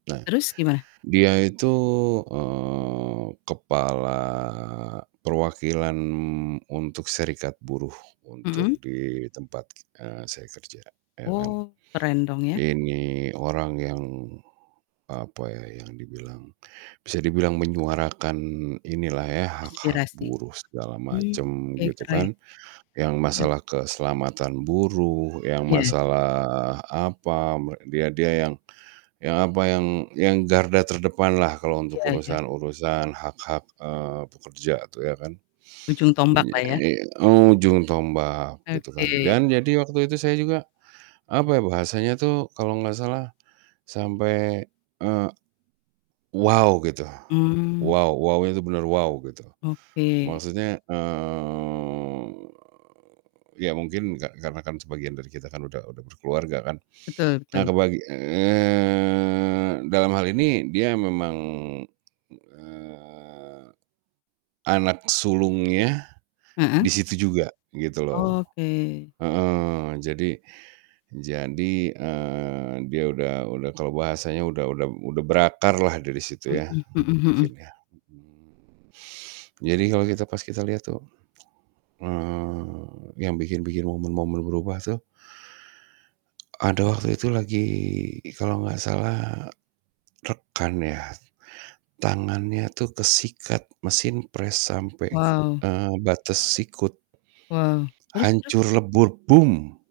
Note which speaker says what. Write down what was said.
Speaker 1: Nah,
Speaker 2: Terus gimana?
Speaker 1: dia itu, eee, kepala perwakilan untuk serikat buruh, untuk
Speaker 2: Mhm.
Speaker 1: di tempat ki eee, saya kerja, iya kan.
Speaker 2: Oh, keren dong ya.
Speaker 1: Ini orang yang, apa ya, yang dibilang bisa dibilang menyuarakan inilah ya hak-hak
Speaker 2: Aspirasi.
Speaker 1: buruh segala
Speaker 2: Mmm.
Speaker 1: macam
Speaker 2: Oke
Speaker 1: gitu
Speaker 2: keren.
Speaker 1: kan, yang
Speaker 2: Iya.
Speaker 1: masalah keselamatan buruh, yang
Speaker 2: Iya.
Speaker 1: masalah, apa, me dia dia yang yang apa, yang yang garda terdepanlah kalau untuk
Speaker 2: Iya iya.
Speaker 1: urusan-urusan hak-hak, eee, pekerja tuh ya kan.
Speaker 2: Ujung
Speaker 1: Mmm, iya
Speaker 2: tombaklah ya?
Speaker 1: ini ujung tombak gitu kan
Speaker 2: Oke.
Speaker 1: dan jadi waktu itu saya juga, apa ya, bahasanya tuh kalau enggak salah sampai, eee, "Wow." Gitu,
Speaker 2: Mmm.
Speaker 1: "Wow." Wow-nya itu bener wow gitu.
Speaker 2: Oke.
Speaker 1: Maksudnya, eee, iya mungkin ka karena kan sebagian dari kita kan udah udah berkeluarga kan.
Speaker 2: Betul
Speaker 1: Nah
Speaker 2: betul.
Speaker 1: kebagi eee, dalam hal ini dia memang, eee, anak sulungnya,
Speaker 2: Heeh.
Speaker 1: di situ juga gitu loh.
Speaker 2: Oke.
Speaker 1: Heeh. Jadi jadi, eee, dia udah udah, kalau bahasanya udah udah udah berakarlah dari situ ya.
Speaker 2: Mhm, mhm mhm.
Speaker 1: Mungkin ya. Mhm Jadi kalau kita pas kita lihat tuh, eee, yang bikin-bikin momen-momen berubah tuh ada waktu itu lagi kalau enggak salah, rekan ya. Tangannya tuh kesikat mesin pres sampai ke
Speaker 2: Wow.
Speaker 1: eee, batas sikut.
Speaker 2: Wow, terus terus?
Speaker 1: Hancur lebur, "Boom!"